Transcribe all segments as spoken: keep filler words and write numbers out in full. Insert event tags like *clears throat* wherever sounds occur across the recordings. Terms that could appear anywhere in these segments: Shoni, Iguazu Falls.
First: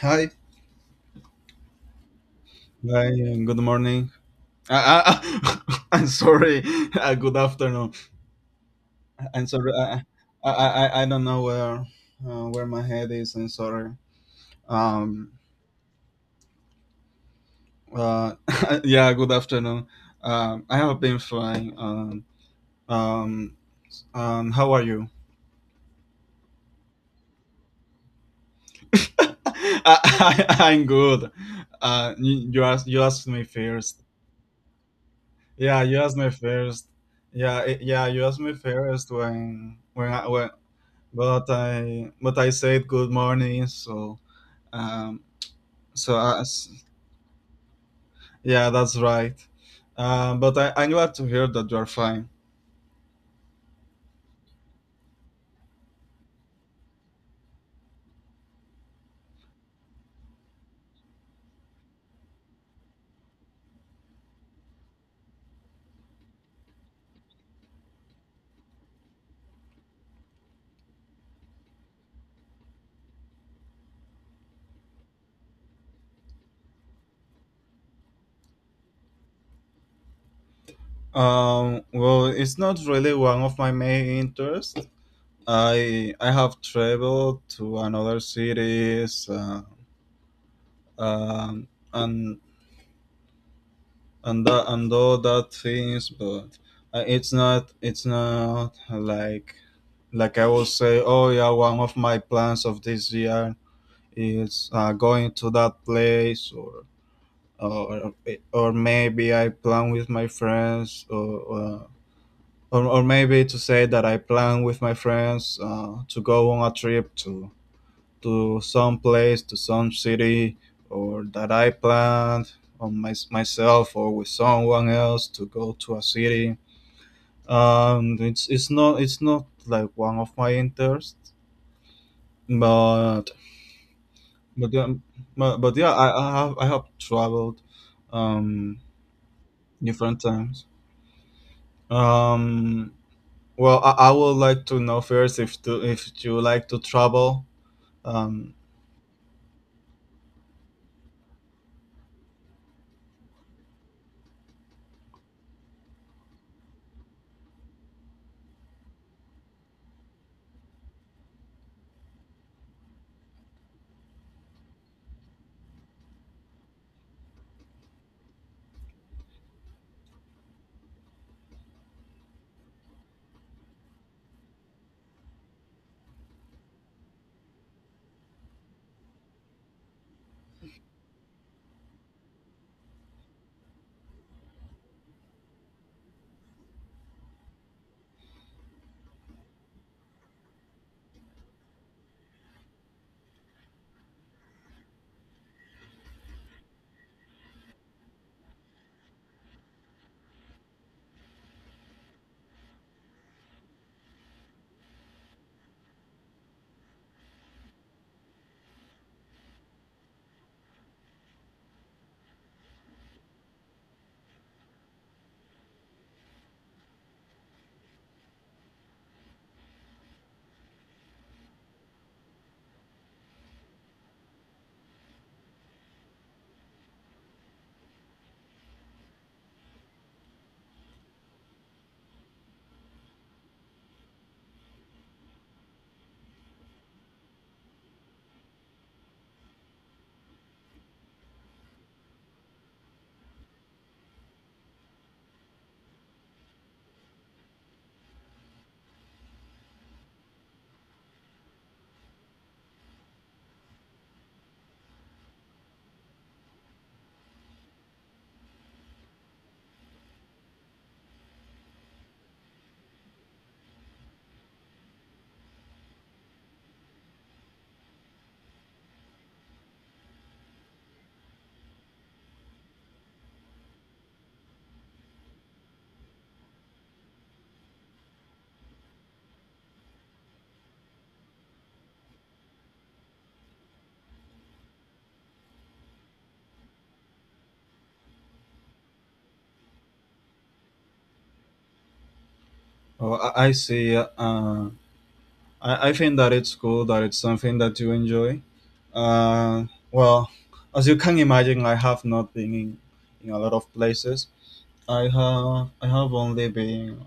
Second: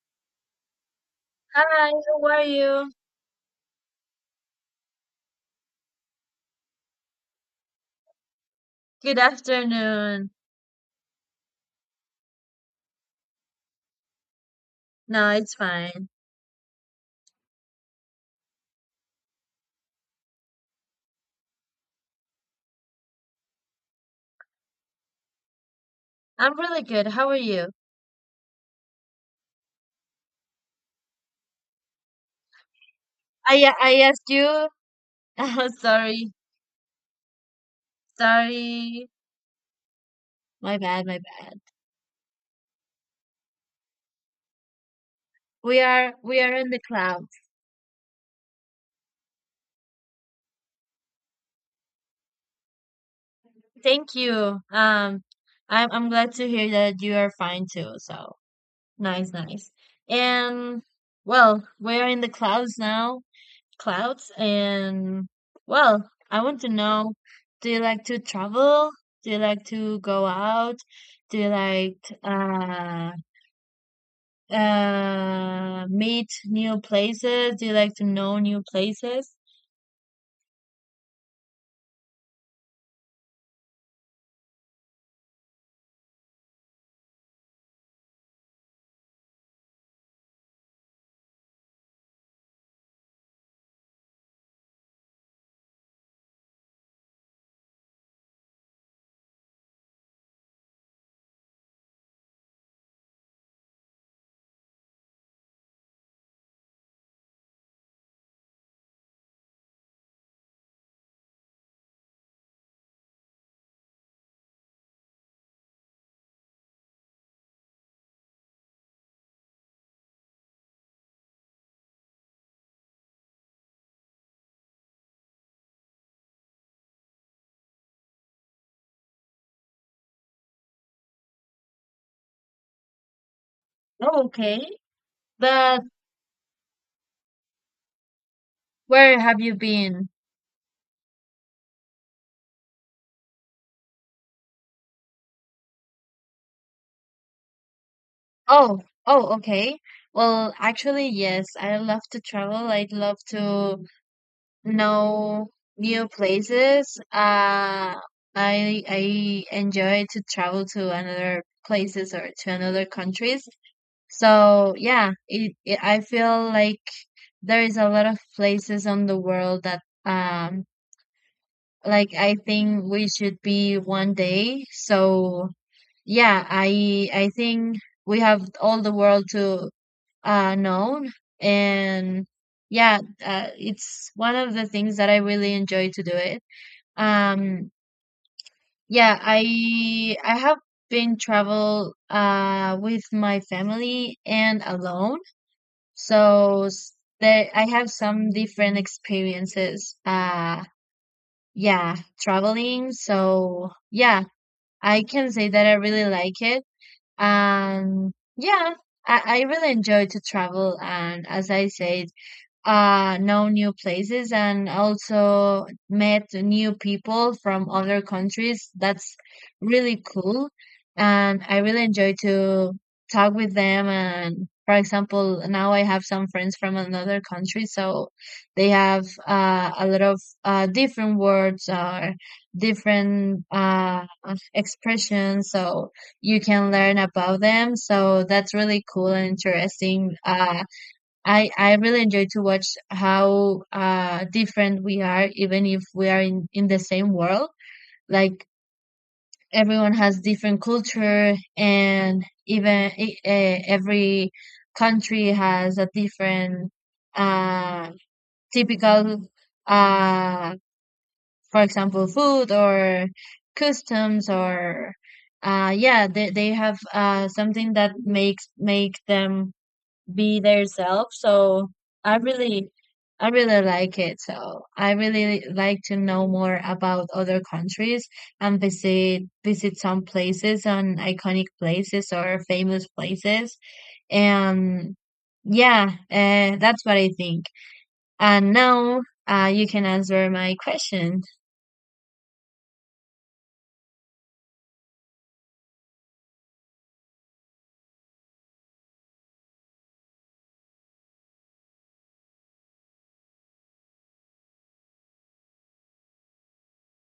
Hi. Hi, how are you? Hi, and good morning. I, I, *laughs* I'm sorry. Uh, good afternoon. Good I'm sorry. I, afternoon. I, I, I don't know where uh, where my head is. I'm sorry. No, Um. it's fine. Uh. *laughs* Yeah. Good afternoon. Um. I have been fine. Um. Um. Um how are you? I'm really good. How are you? *laughs* I, I, I'm good. Uh. You, you asked you asked me I, uh, I first. asked you. *laughs* Oh, Yeah. You asked me sorry, first. Yeah. it- Yeah. You asked me sorry. first when when I, when My bad, my but bad. I but I said good morning. So um, We are so we I, are in the clouds. yeah, that's right. Um, but I, I'm glad to hear that you're fine. Thank you. Um, I'm I'm glad to hear that you are fine too. So nice, nice. And well, we're in the clouds now. Clouds and well, I want to know, do you like to travel? Do you like to go out? Do you like t- uh uh meet new places? Do you like to know new places? Um, well, it's not really one of my main interests. I I have traveled to another cities, uh, um, and and that, and all that things, but uh, it's not it's not like like I will say, oh yeah, one of my plans of this year is uh, going to that place or or, or maybe I plan with my friends or, uh, or or maybe to say that I plan with my friends uh, to go on a trip to to some place to some city or that I planned on my, myself or with someone else to go to a city. um it's it's not it's not like one of my interests, but Oh, okay. but yeah, but, but But yeah, I, I have I have traveled um where have you been? different times. Um, well, I, I would like to know first if to if you like to travel. Um, Oh, oh, okay. Well, actually, yes, I love to travel. I love to no new places. Uh, I I enjoy to travel to another places or to another countries. So yeah, it, it I feel like there is a lot of places on the world that um like I think we should be one day. So yeah, I I think we have all the world to uh know and yeah, uh, it's one of the things that I really enjoy to do it. Um, yeah, I I have been travel uh with my family and alone. So s- there I have some different experiences. Uh, yeah, traveling. So yeah, I can say that I really like it. And yeah, I, I really enjoy to travel. And as I said, uh know new places and also met new people from other countries. That's really cool, and I really enjoy to talk with them. And for example, now I have some friends from another country, so they have uh, a lot of uh, different words or different uh, expressions, so you can learn about them. So that's really cool and interesting. uh, I I really enjoy to watch how uh different we are, even if we are in in the same world. Like, everyone has different culture, and even e- eh, every country has a different uh typical uh for example food or customs or uh yeah, they they have uh something that makes make them be their self. So I really I really like it. So I really like to know more about other countries and visit visit some places and iconic places or famous places. And yeah, uh, that's what I think. And now uh, you can answer my question. oh, I, I see. Uh, I I think that it's cool that it's something that you enjoy. Uh, well, as you can imagine, I have not been in, in a lot of places. I have I have only been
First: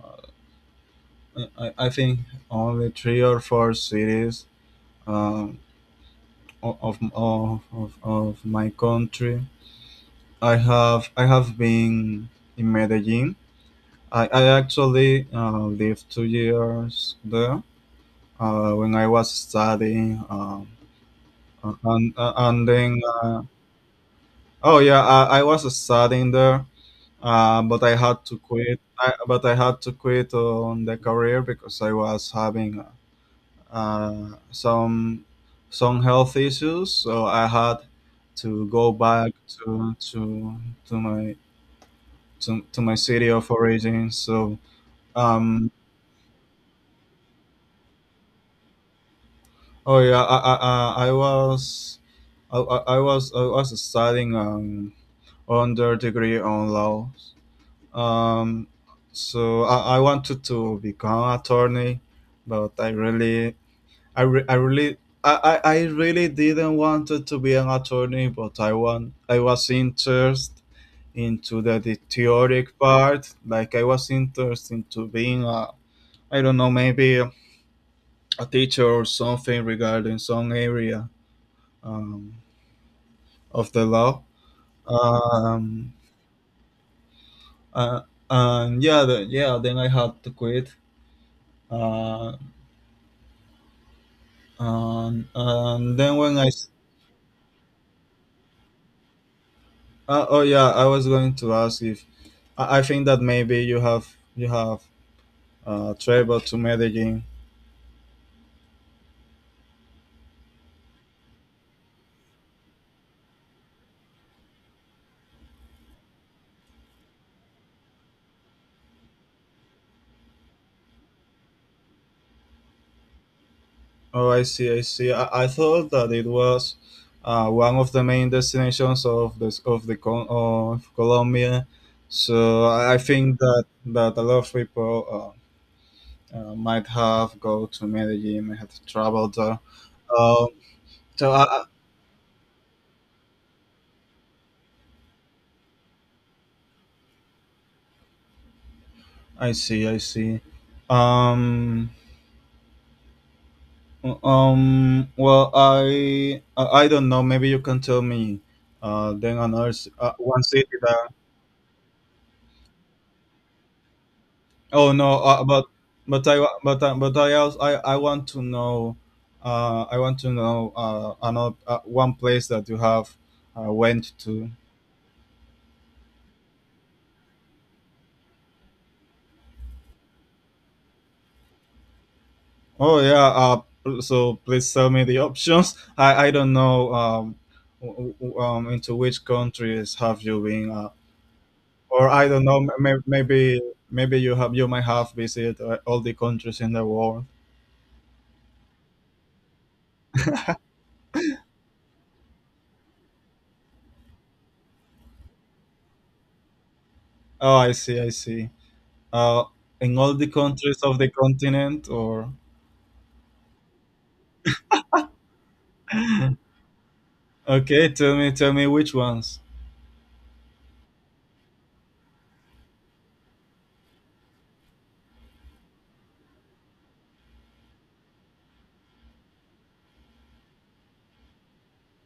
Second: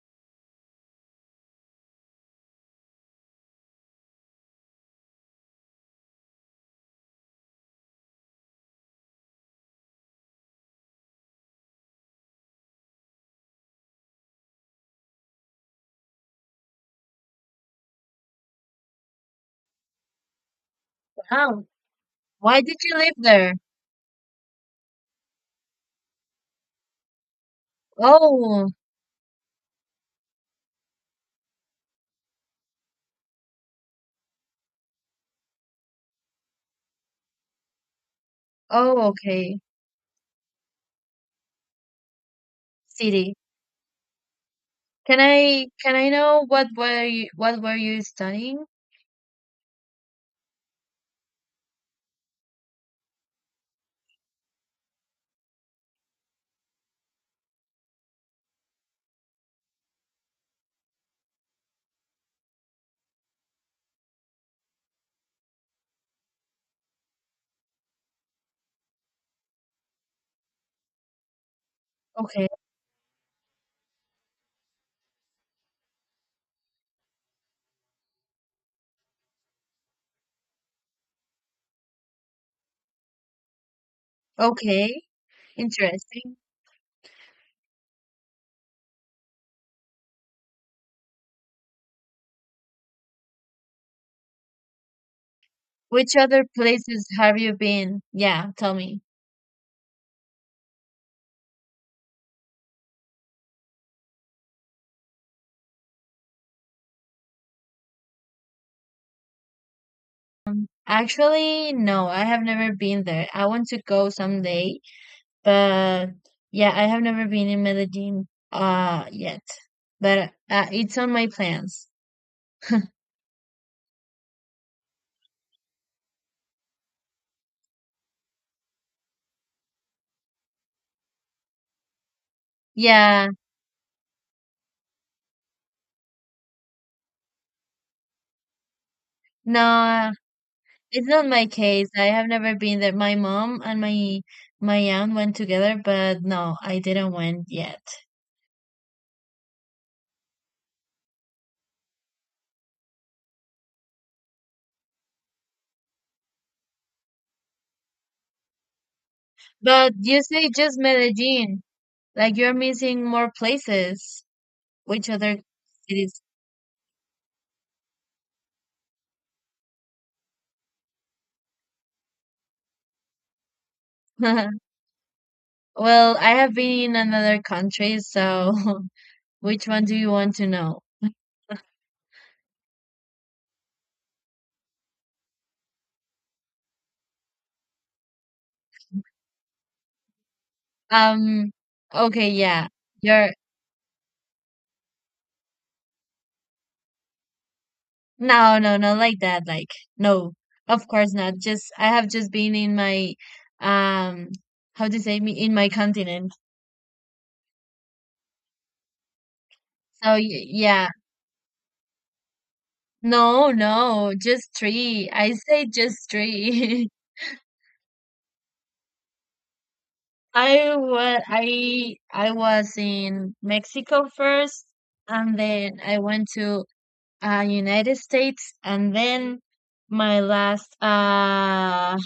uh, I, I I think only three or four cities. Um, of of, of, of my country. I have I have been in Medellin. I, I actually uh, lived two years there uh, when I was studying. Um, Oh, uh, and, uh, why and did you then, live uh, there? oh yeah, I, I was studying there, uh, but I had to Oh, quit. I, but I had to quit on the career because I was having uh, some some health issues, so I had to go oh, back okay. to to to my to, to my city City. of origin. So Can I um, can I know what were you what were you studying? oh yeah, I I, I I was I, I I was I was studying um under degree on law. Um, so I, I wanted to become attorney, but I really I, re- I really I, I, I really didn't want to be an attorney, but I want I was interested into the, the Okay, theoretic part. Like I was interested into being a, I don't know, maybe a teacher or something regarding some area um, of the law. okay, Um, interesting. uh, and yeah, the, yeah. Then I had to quit. Uh, and, and then Which when other I s- places have you been? Yeah, tell me. Uh, oh yeah, I was going to ask if I I think that maybe you have you have uh, traveled to Medellin. Actually, no, I have never been there. I want to go someday, but yeah, I have never been in Medellin uh yet. But uh, it's on my plans. Oh, I see, I see. I, I thought that it was uh, one of the main destinations of this of the Col- of Colombia. So I I Yeah, think that that a lot of people uh, uh, might have go to Medellin, might have traveled there. no, Um, it's not so my I, case. I have never been there. My mom and my my aunt went together, but no, I didn't went yet. I I see, I see. Um, Um. Well, I I I don't know. Maybe you can tell me. Uh. Then another ci- But uh, you One say city just that. Medellin. Like, you're missing more places. Oh Which no. other Uh, but cities? but I wa- but I- but I also I, I want to know. Uh. I want to know. Uh. Another uh, one place that you have uh, went to. *laughs* Well, I have been in another country, so *laughs* which one do you want to know? Oh yeah. Uh. pl- So please tell me the *laughs* options. I I don't know. Um. w- w- Um. Into which countries have you been? uh, Um, Or I okay, don't know, yeah. may- You're maybe maybe you have, you might have visited uh, all the countries in the world. no, no, no, like that. Like, no, of course not. Just I have just been in my um, how to say me in my continent. Oh, I see, I see. Uh, in all So the y- countries yeah, of the continent, or no, no, just three. I say just *clears throat* *laughs* three. *laughs* okay, tell me, tell me which ones. I was I I was in Mexico first, and then I went to uh, United States, and then my last uh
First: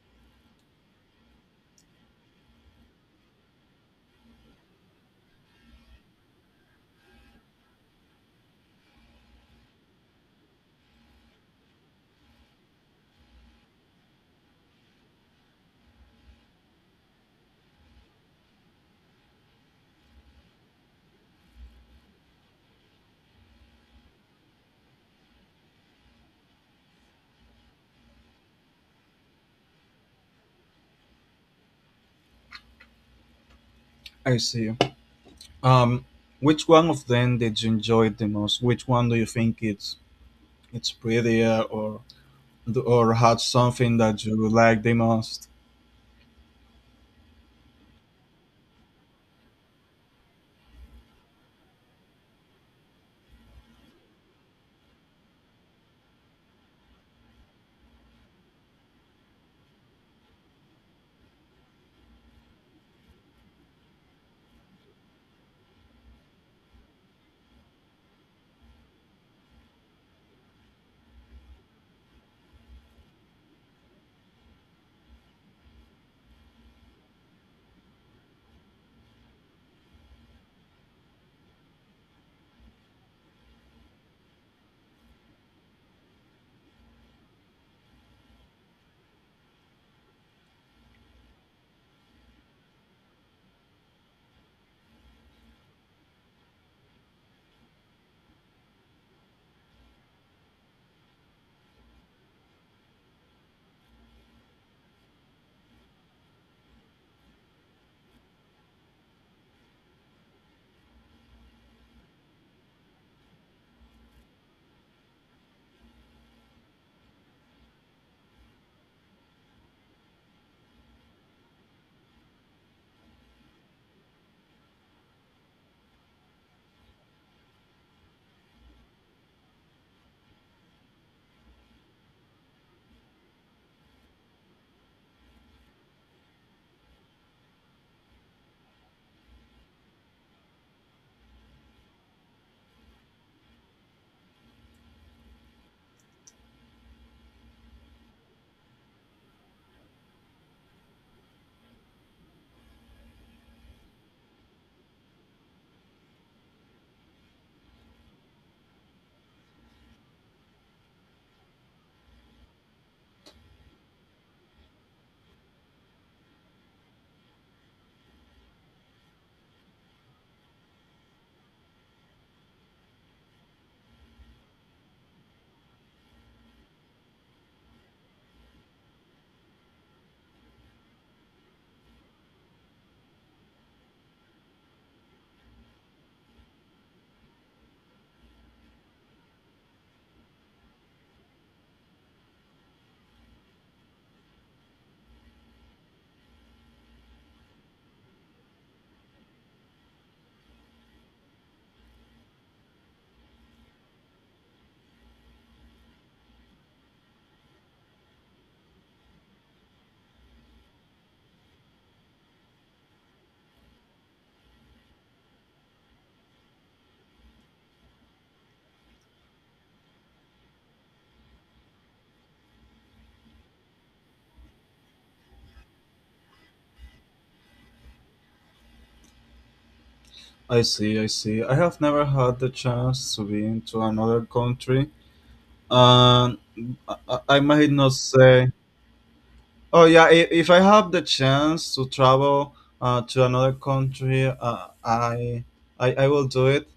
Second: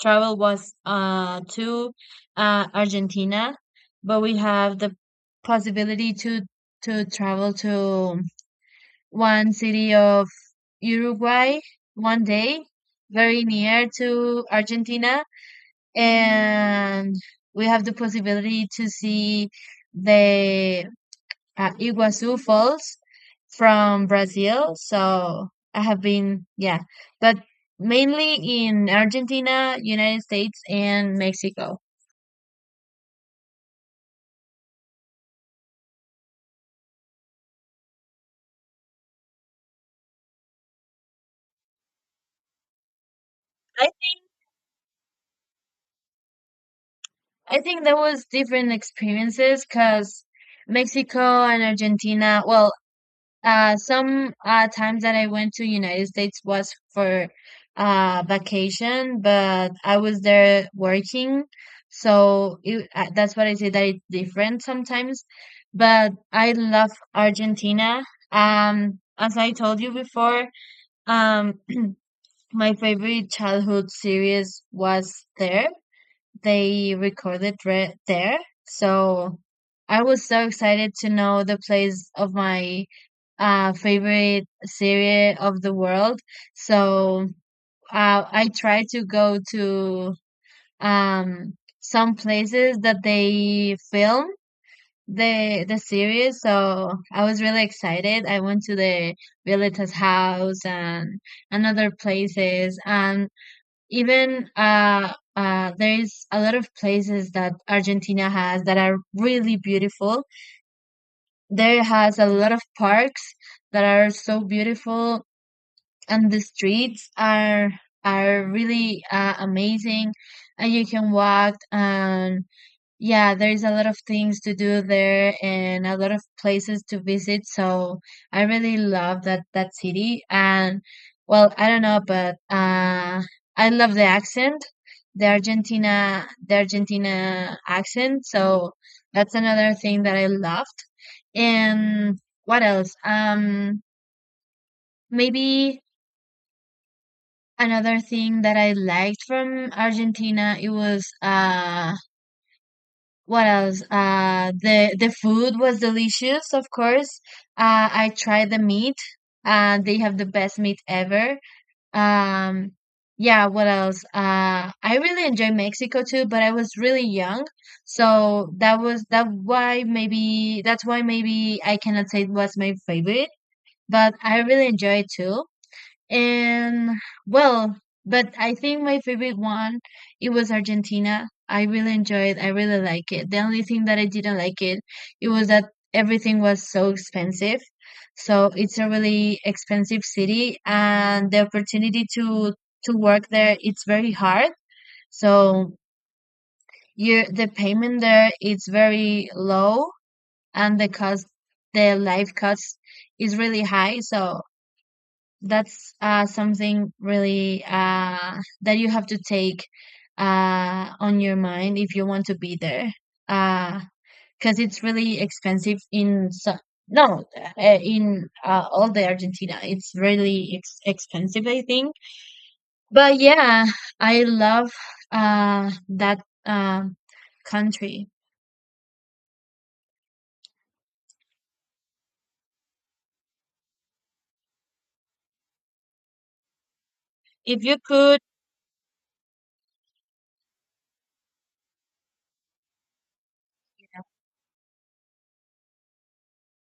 travel was uh to uh Argentina, but we have the possibility to to travel to one city of Uruguay one day, very near to Argentina, and we have the possibility to see the uh, Iguazu Falls from Brazil. So I have been, yeah, but mainly in Argentina, United States, and Mexico. I see. Um, which one of them did you enjoy the most? Which one do you think it's it's prettier or or had I something think that you like the most? I think there was different experiences because Mexico and Argentina. Well, Uh, some uh, times that I went to United States was for uh, vacation, but I was there working, so it, uh, that's what I say, that it's different sometimes. But I love Argentina. Um, as I told you before, um, my favorite childhood series was there. They recorded re- there. So I was so excited to know the place of my uh, favorite city of the world. So uh, I tried to go to um, some places that they film the the series. So I was really excited. I went to the Violeta's house and and other places, and even uh, uh, there's a lot of places that Argentina has that are really beautiful. There has a lot of parks that are so beautiful, and the streets are are really uh, amazing, and you can walk and yeah, there's a lot of things to do there and a lot of places to visit. So I really love that that city. And well, I don't know, but uh, I love the accent, the Argentina, the Argentina accent. So that's another thing that I loved. And what else? Um, maybe another thing that I liked from Argentina, it was uh what else? Uh, the the food was delicious, of course. Uh, I tried the meat. Uh, they have the best meat ever. Um, yeah, what else? Uh, I really enjoy Mexico too, but I was really young, so that was that why maybe that's why maybe I cannot say it was my favorite, but I really enjoy it too. And well, but I think my favorite one, it was Argentina. I really enjoyed. I really like it. The only thing that I didn't like it, it was that everything was so expensive. So it's a really expensive city, and the opportunity to to work there it's very hard. So you the payment there it's very low, and the cost, the life cost is really high. So that's uh, something really uh, that you have to take uh, on your mind if you want to be there because it's really expensive in so- no uh, in uh, all the Argentina. It's really ex- expensive, I think. But yeah, I love uh, that um country. I see, I see. I have never had the chance to be into another country. Um, I, I If might you not could say. Oh yeah, if, if I have the chance to travel uh, to another country, uh, I, I I will do it.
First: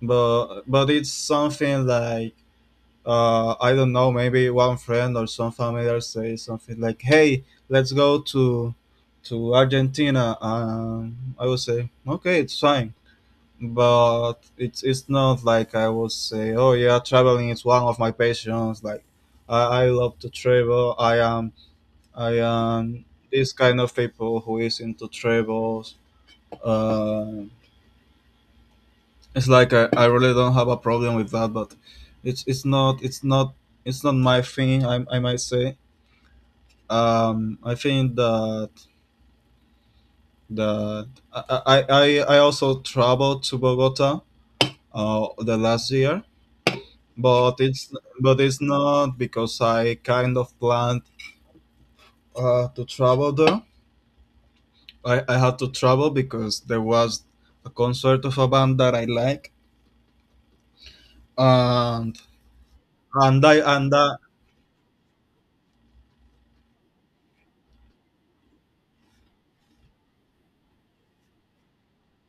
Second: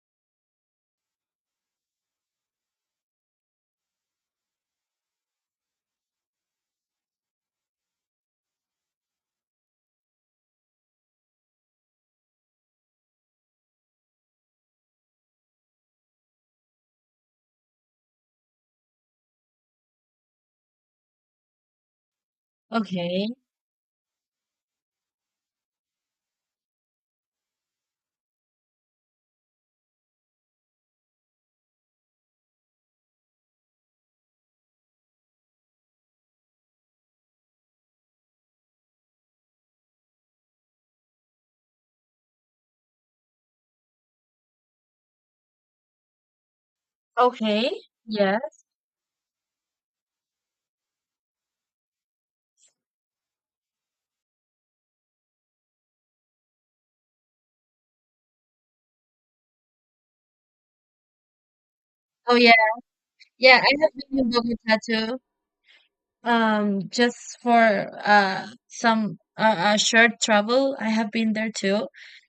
But but it's something like uh, I don't know. Maybe one friend or some familiar say something like, "Hey, let's go to to Argentina." Um, I will say, "Okay, it's fine." but it's it's not like I would say, oh yeah, traveling is one of my passions. Like I, I love to travel. I am I am okay, this kind of people who is into travels. Uh, it's like I, I really don't have a problem with that, but it's it's not it's not it's not my thing. I I might say. Um, I think that that I I I I also traveled to Bogota uh the last year, but okay, it's but it's yes. not because I kind of planned uh, to travel there. I, I had to travel because there was a concert of a band that I like, and Oh yeah, and yeah, I I have and I, been in Bogota too. Um, just for uh some uh, uh short travel, I have been there too.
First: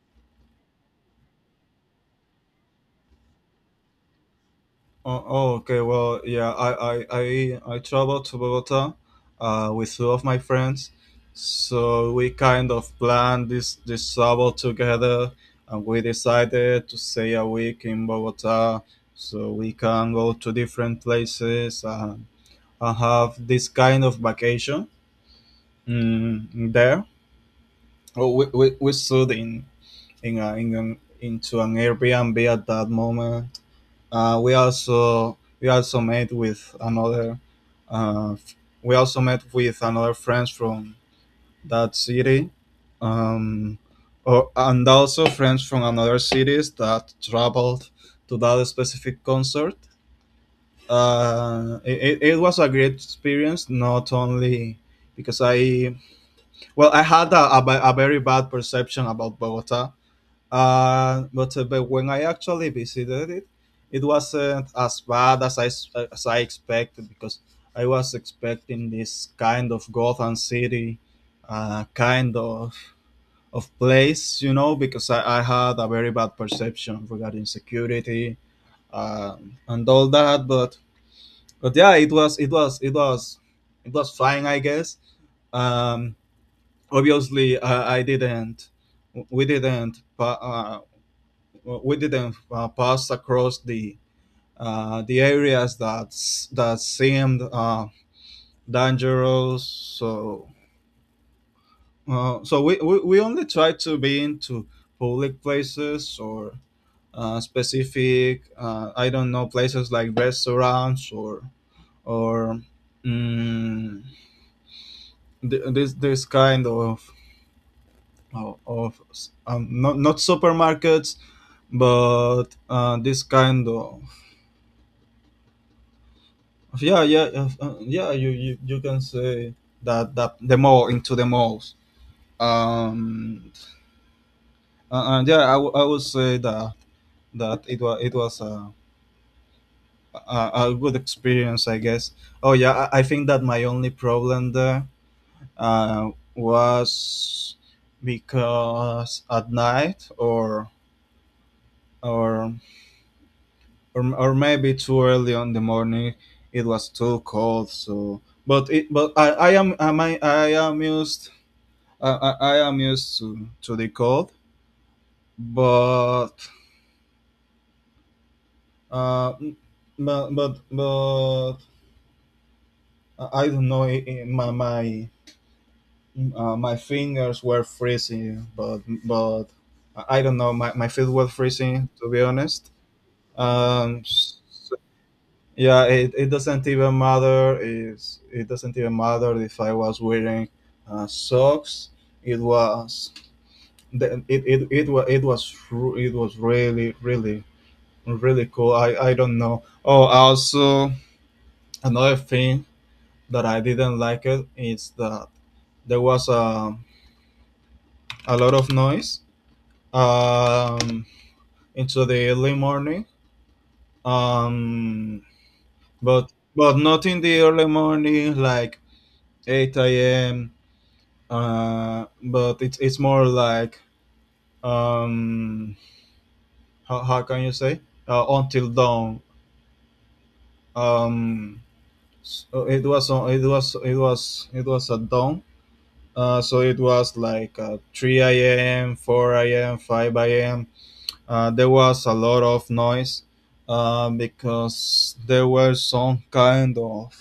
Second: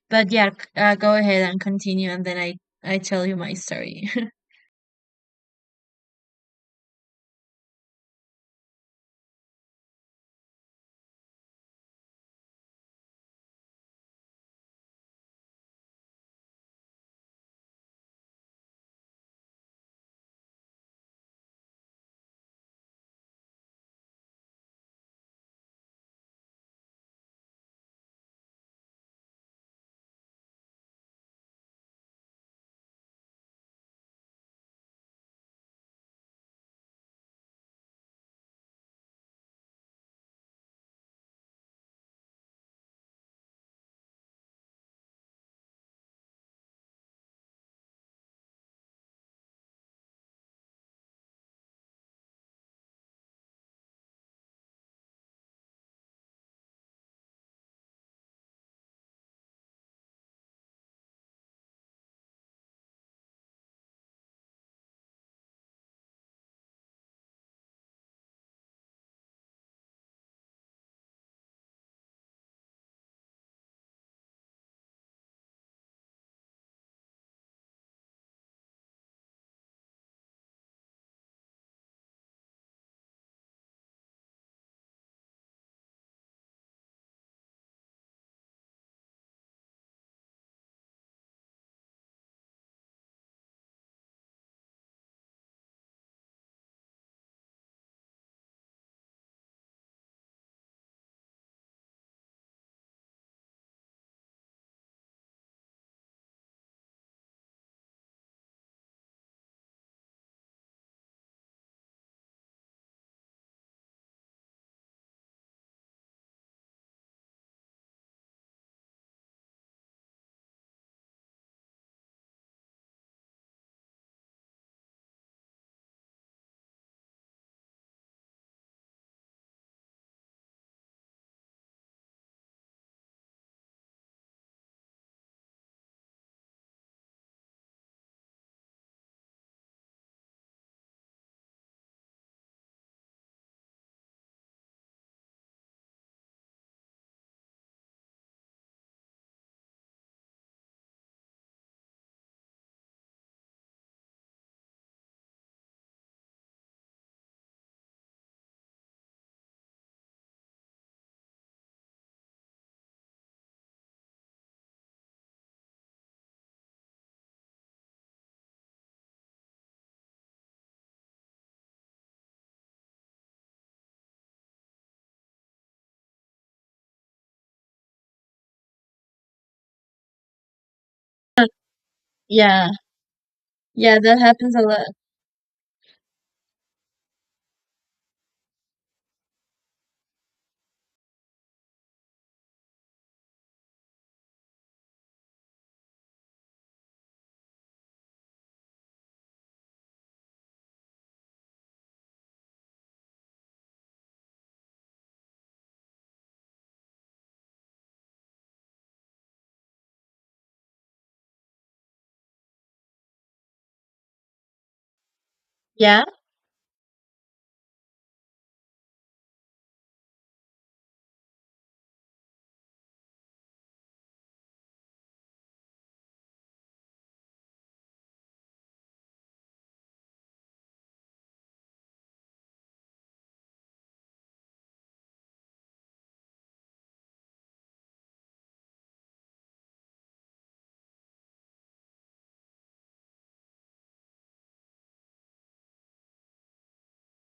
But yeah, c- uh, go ahead and continue, and then I I tell you my story. *laughs* Oh, oh, okay. Well, yeah, I, I, I, I traveled to Bogota uh, with two of my friends, so we kind of planned this this travel together, and we decided to stay a week in Bogota, so we can go to different places and, and have this kind of vacation mm, there. Oh, we, we, we stood in in, a, in an, into an Airbnb at that moment. uh, we also we also met with another uh, f- we also met with another friends from that city, um, or, and also friends from another cities that traveled to that specific concert. Uh, it, it it was a great experience, not only because I, well, I had a, a, ba- a very bad perception about Bogota, uh, but, uh, but when I actually visited it, it wasn't as bad as I, s- as I expected, because I was expecting this kind of Gotham City, uh, kind of of place, you know, because I, I had a very bad perception regarding security um, and all that. But but yeah, it was it was it was it was fine, I guess. Um, Obviously, I, I didn't we didn't pa- uh, well, we didn't uh, pass across the uh, the areas that that seemed uh, dangerous. So uh, so we, we, we only tried to be into public places or uh, specific, uh, I don't know, places like restaurants or or mm, th- this this kind of of, of, um, not not supermarkets, but uh, this kind of, yeah, yeah, yeah, uh, yeah, you, you you can say that that the mall, into the malls. um uh, and yeah, I, w- I would say that that it was it was a, a a good experience, I guess. Oh yeah, i, I think that my only problem there uh, was because at night, or or or, or maybe too early on the morning, it was too cold. So but it but I I am am I I am used I, I, I am used to, to the cold, but uh, but but but I don't know. I- i- My my uh, my fingers were freezing, but but I don't know. My, my feet were freezing, to be Yeah, honest. yeah, Um, that s- happens a lot. yeah, it, it doesn't even matter. Is It doesn't even matter if I was wearing uh, socks. It was the- it it it was it was ru- it was really, really, really cool. I, I don't know. Oh, also another thing that I didn't like it is that there was a, a lot of noise um, into the early morning. Um, Yeah, but but not in the early morning like eight a m. Uh, but it's it's more like, um, how, how can you say, uh, until dawn. Um, so it was on- it was it was it was at dawn. Uh, so it was like uh, three a m, four a m, five a m. Uh, there was a lot of noise uh, because there were some kind of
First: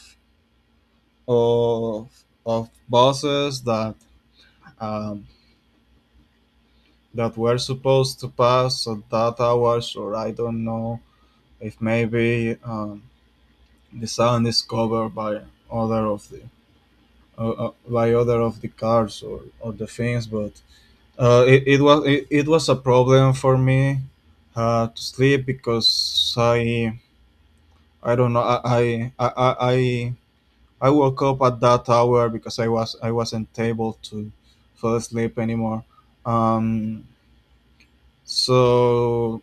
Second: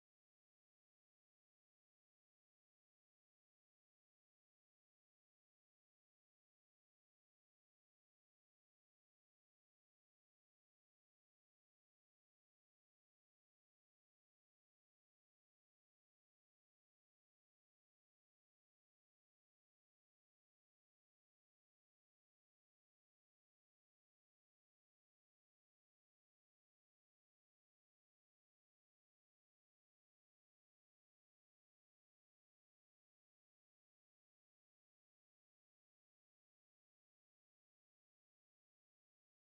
of, of buses that, um, that were supposed to pass at that hours, or I don't know if maybe, um, the sound is covered by other of the, uh, uh, by other of the cars, or, or the things, but Uh, it, it was it, it was a problem for me uh, to sleep because I I don't know, I I, I I I woke up at that hour because I was I wasn't able to fall asleep anymore. Um, so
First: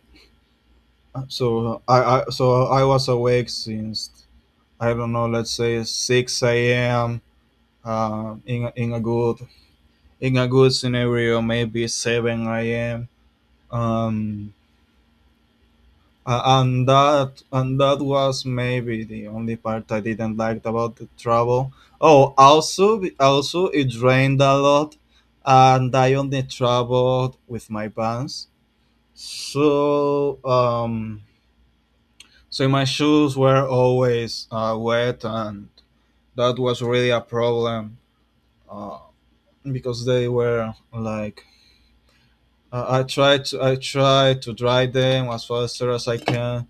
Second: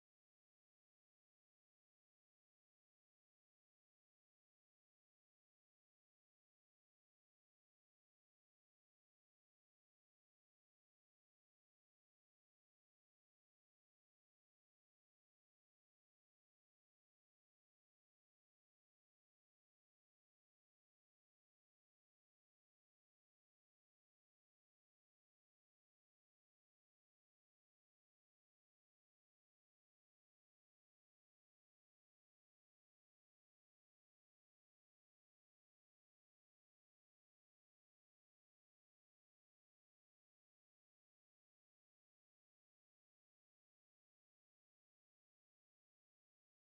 so I, I so I was awake since, I don't know, let's say six a.m. Uh, in a- in a good in a good scenario, maybe seven a.m. Um, Uh, and that and that was maybe the only part I didn't like about the travel. Oh, also also it rained a lot, and I only traveled with my pants. So um, so my shoes were always uh, wet, and that was really a problem. Uh, because they were like, uh, I tried to I tried to dry them as faster as I can,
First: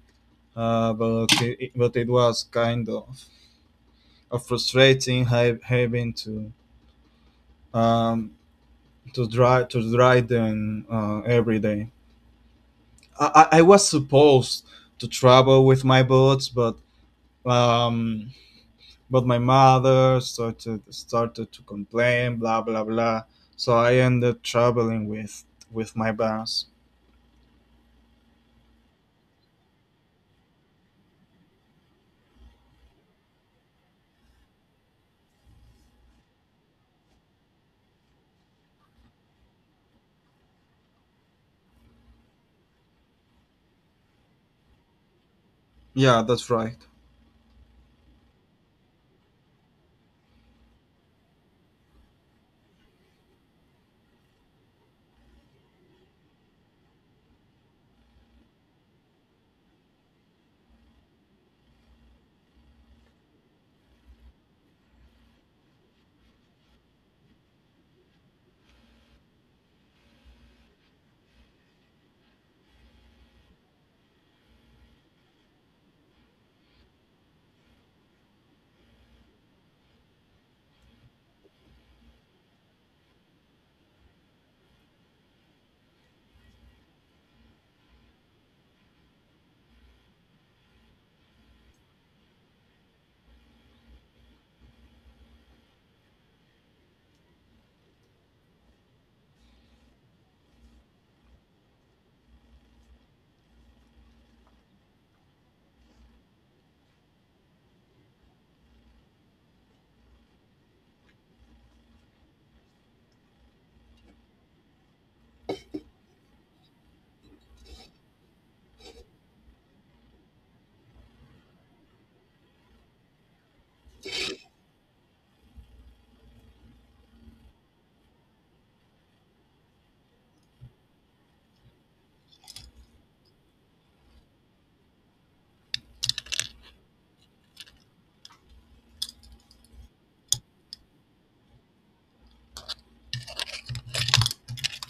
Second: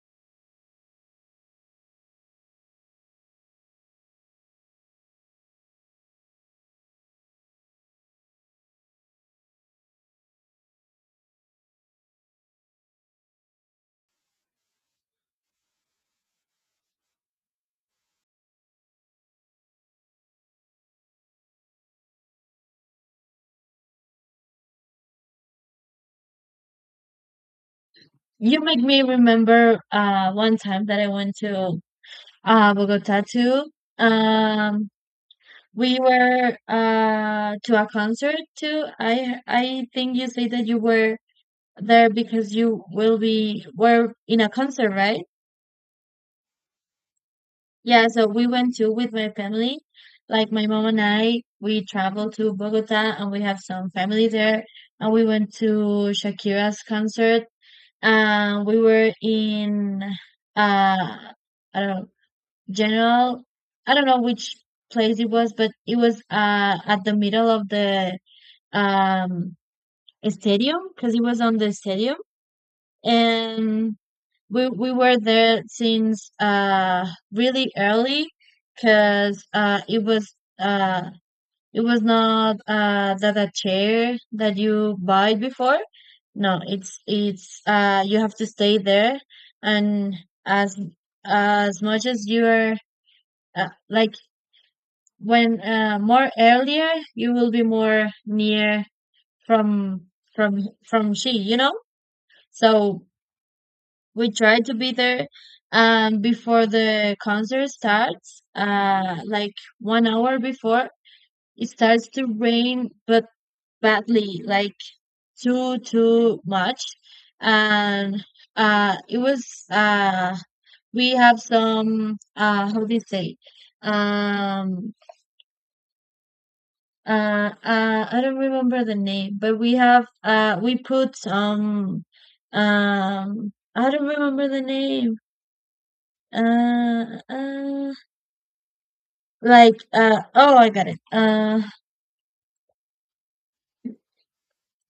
uh, but okay, it, but it was kind of, of frustrating, ha- having to um, to drive to drive them uh, every day. I, I I was supposed to travel with my boots, but um, but my mother started started to complain, blah blah blah. So I ended traveling with with my bus. you make me remember uh one time that I went to uh Bogota too. Um, we were uh to a concert too. I I think you say that you were there because you will be were in a concert, right? Yeah, that's right. Yeah, so we went too with my family. Like, my mom and I, we traveled to Bogota, and we have some family there. And we went to Shakira's concert. And we were in uh I don't know, general. I don't know which place it was, but it was uh at the middle of the um stadium, because it was on the stadium. And we we were there since uh really early because uh it was uh it was not uh that a chair that you buy before. No, it's it's uh you have to stay there, and as as much as you're uh, like, when uh more earlier, you will be more near from from from she, you know. So we try to be there um before the concert starts uh like one hour before. It starts to rain, but badly, like too too much. And uh it was uh we have some uh how do you say um uh, uh I don't remember the name, but we have uh we put some um I don't remember the name, uh, uh like, uh, oh, I got it. Uh,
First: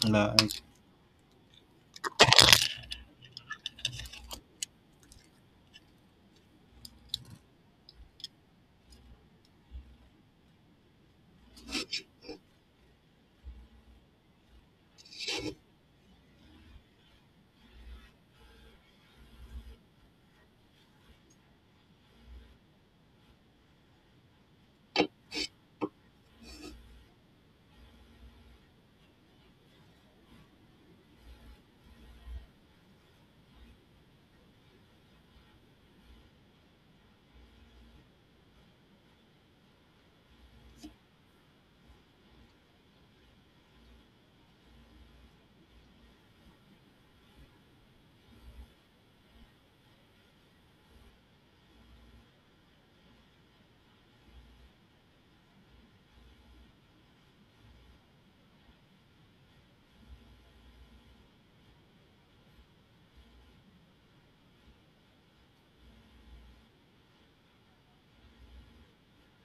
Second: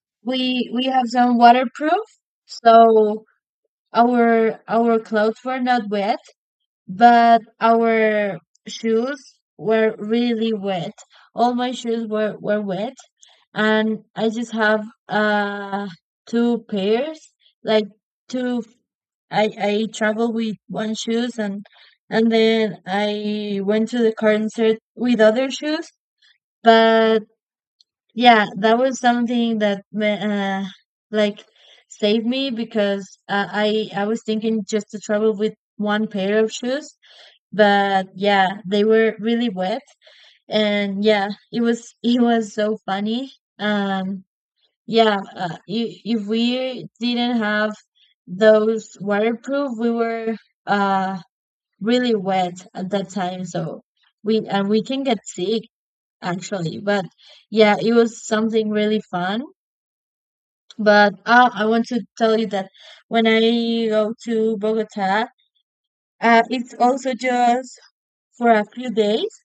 Like. we we have some waterproof, so our our clothes were not wet, but our shoes were really wet. All my shoes were were wet, and I just have uh two pairs, like two. I I travel with one shoes, and and then I went to the concert with other shoes, but yeah, that was something that ma- uh, like, saved me because uh, I I was thinking just to travel with one pair of shoes, but yeah, they were really wet, and yeah, it was *laughs* it was so funny. Um, yeah, uh, if, if we didn't have those waterproof, we were uh really wet at that time, so we and we can get sick actually, but yeah, it was something really fun. But uh, I want to tell you that when I go to Bogota, uh, it's also just for a few days,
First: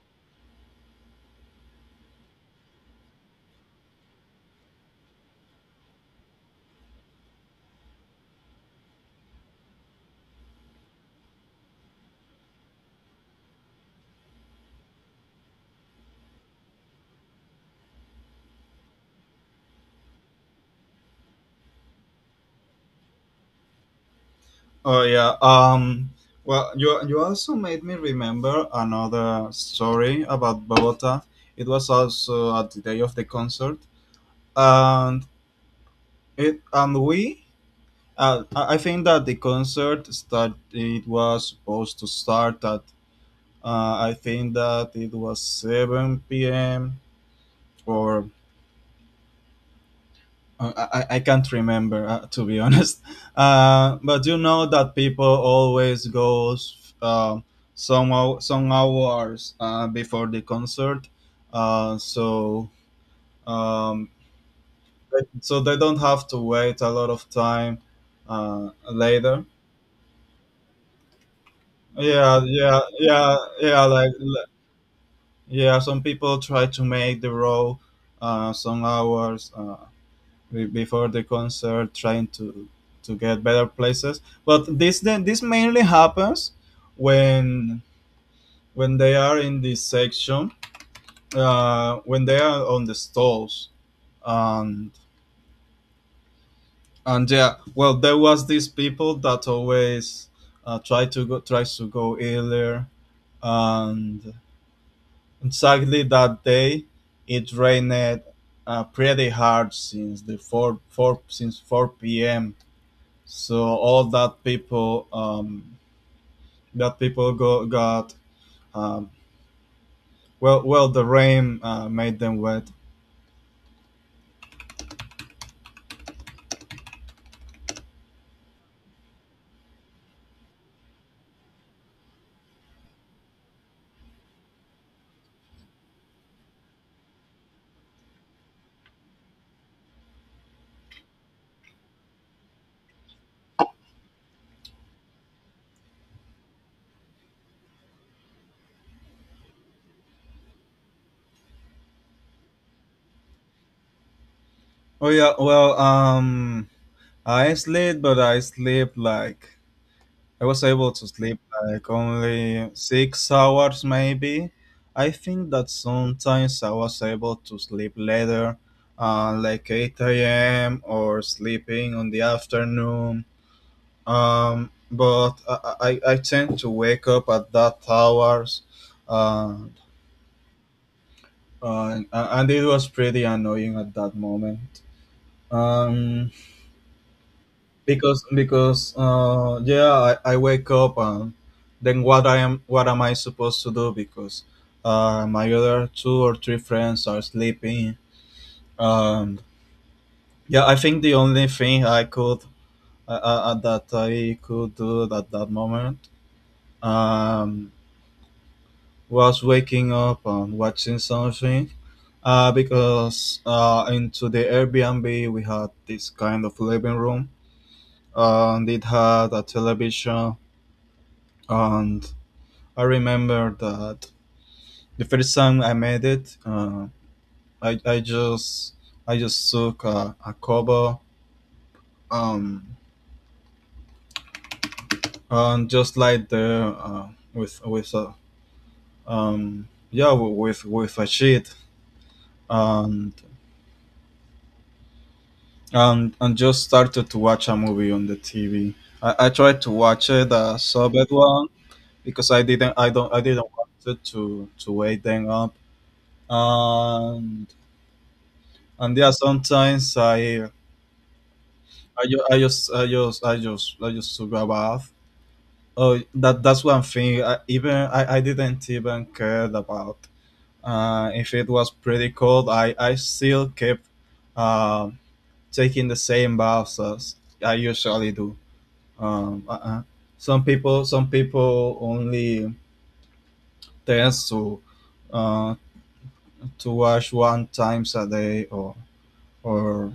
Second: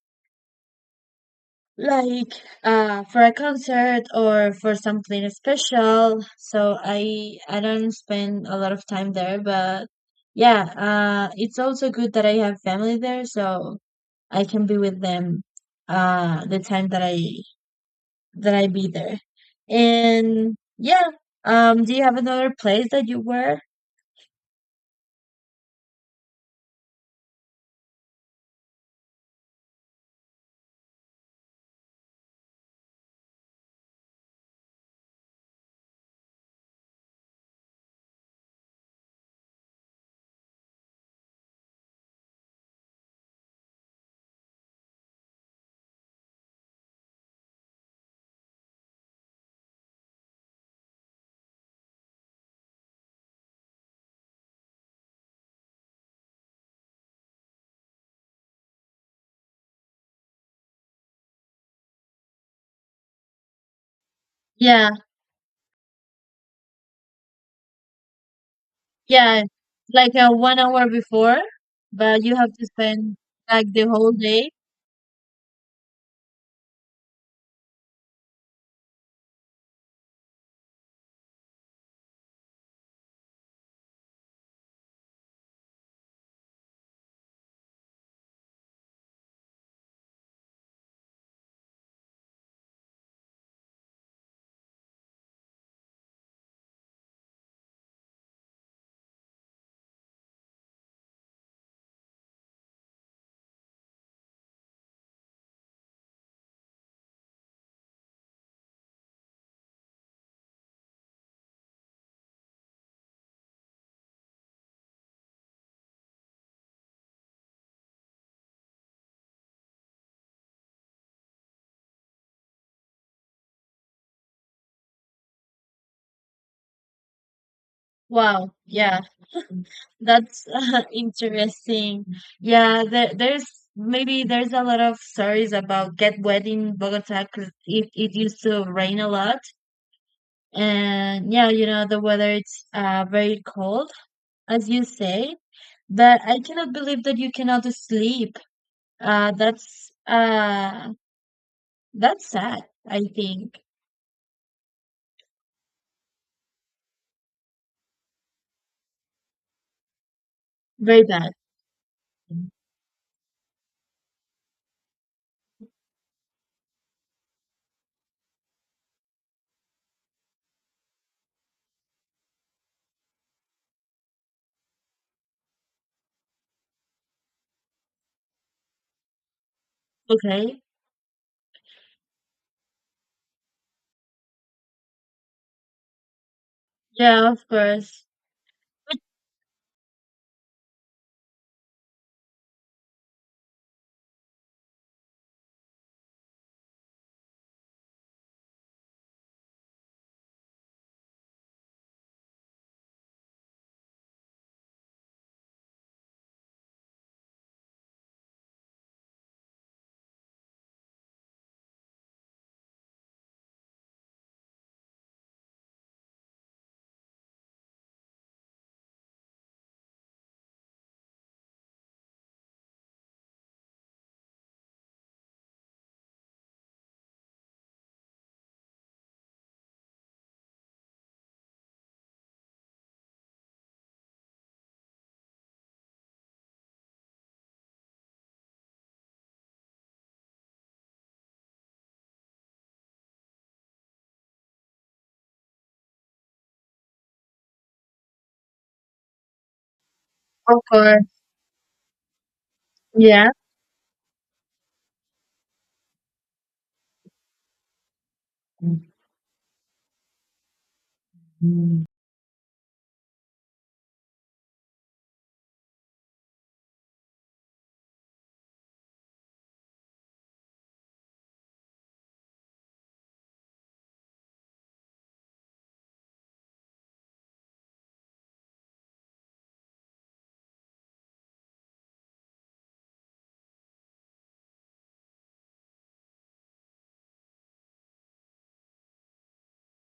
like, uh, for a concert or for something special. So I I don't spend a lot of time there, but yeah, uh, it's also good that I have family there, so I can be with them uh, the time that I that I be there. And yeah, um, do you have another place that you were? Oh yeah. Um. Well, you you also made me remember another story about Bogota. It was also at the day of the concert, and it and we. Uh, I I think that the concert start. It was supposed to start at. Uh, I think that it was seven p m or. Uh, I, I can't remember, uh, to be honest. *laughs* Uh, but you know that people always goes, uh, some hou- some hours uh, before the concert, uh, so um, Yeah. so they don't have to wait a lot of time, uh, Yeah, later. like a one hour before, but you Yeah, have to yeah, spend yeah, like yeah. the Like, whole l- day. yeah, some people try to make the row, uh, some hours. Uh, be- before the concert, trying to to get better places, but this then this mainly happens when when they are in this section, uh, when they are on the stalls, and and yeah, well, there was these people that always uh, try to go tries to go earlier, and exactly that day it rained, uh, pretty hard since the 4 4 since four p.m. So all that people um, that people go, got, um, well well the rain uh, made them wet. Wow, yeah, that's *laughs* uh, interesting. Yeah, there, there's maybe there's a lot of stories about get wet in Bogota, because it, it used to rain a lot, and yeah, you know the weather it's uh very cold, as you say. But I cannot believe that you cannot sleep. Uh, that's uh that's sad. I think Oh yeah, well um I sleep, but I sleep like I was able very to bad. sleep like only six hours maybe. I think that sometimes I was able to sleep later, uh, like eight a m, or sleeping on the afternoon, um, but I, I, I tend to wake up at that hours, and, Okay. and and it was pretty annoying at that moment. Um, Yeah, of course. because because uh, yeah, I, I wake up, and then what I am what am I supposed to do? Because, uh, my other two or three friends are sleeping. Um, yeah, I think the only thing I could uh, uh, that I could do at that moment, um was waking up and watching something, uh, because, uh, into the Airbnb we had this kind of living room, and it had a television. And I remember that the first time I made it, uh, I, I just I just took a, a cover, um, and just like there, uh, with with a um, yeah with with a sheet, and and and just started to watch a movie on the T V. I, I tried to watch it the Of subbed course. one, because I didn't I don't I Yeah. didn't want it to to wake them up. And and yeah, sometimes I I, ju- I just I just I just I just took a bath. Oh, that that's one thing. I, even I, I didn't even care about, uh, if it was pretty cold. I I still kept, uh, taking the same baths as I usually do. Um uh-uh. some people some people only tends to uh to wash one times a day, or or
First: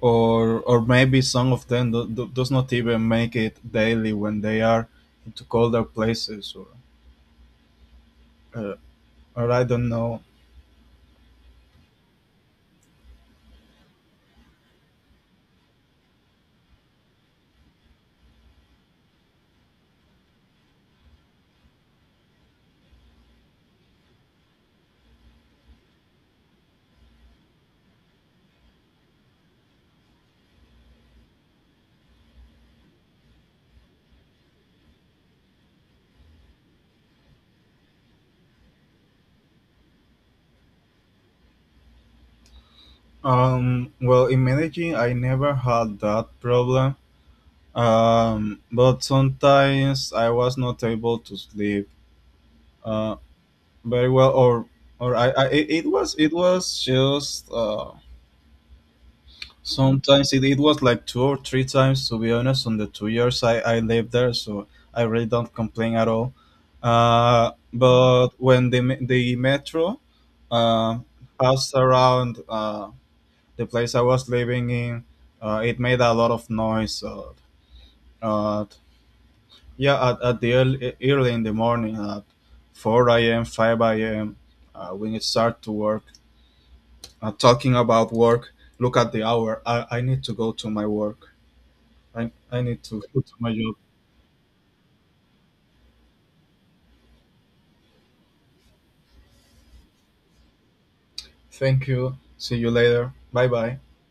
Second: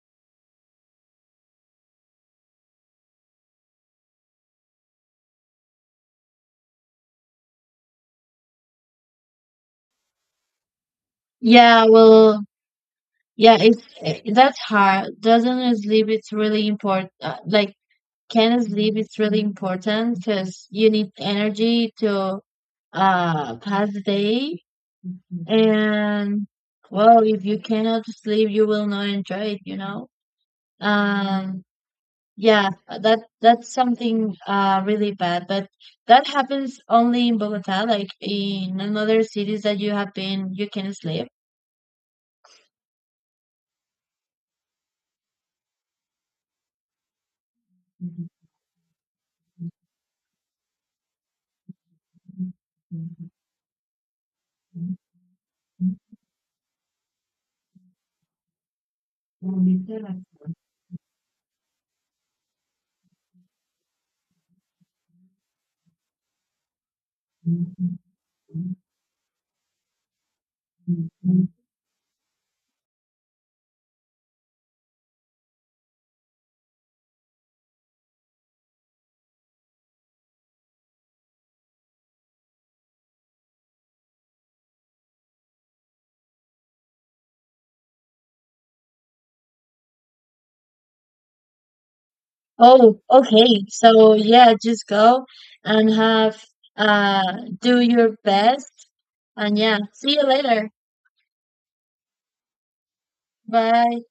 or or maybe some of them do, do, does not even make it daily when they are into colder places, or, uh, or I don't know. Yeah, well, yeah, it's eh, that's hard. Doesn't sleep it's really important. Uh, like, can sleep it's really important because you need energy to uh pass the day. And well, if you cannot sleep, you will not enjoy it, you know. Um, Yeah, uh, that that's something uh really bad, but that happens only in Bogota. Like, in another cities that you have been, you can sleep. Um well, in Medellin I never had that problem. Um but sometimes I was not able to sleep uh very well, or or I, I it it was, it was just uh sometimes it, it was like two or three times, to be honest, on the two years I, I lived there, so I really don't complain at all. Uh but when the me- the metro, uh passed around, uh the place I was living in, uh it made a lot of noise, so, uh yeah, at, at the early, early in the morning, at four a.m., five a.m., uh, when it start to work. Uh, talking about work, look at the hour, i, I need to go to my work, I, I need Oh, to go to my okay. job. So yeah, just go and have uh do your best, and yeah, see you later. Thank you, see you later, bye bye. Bye.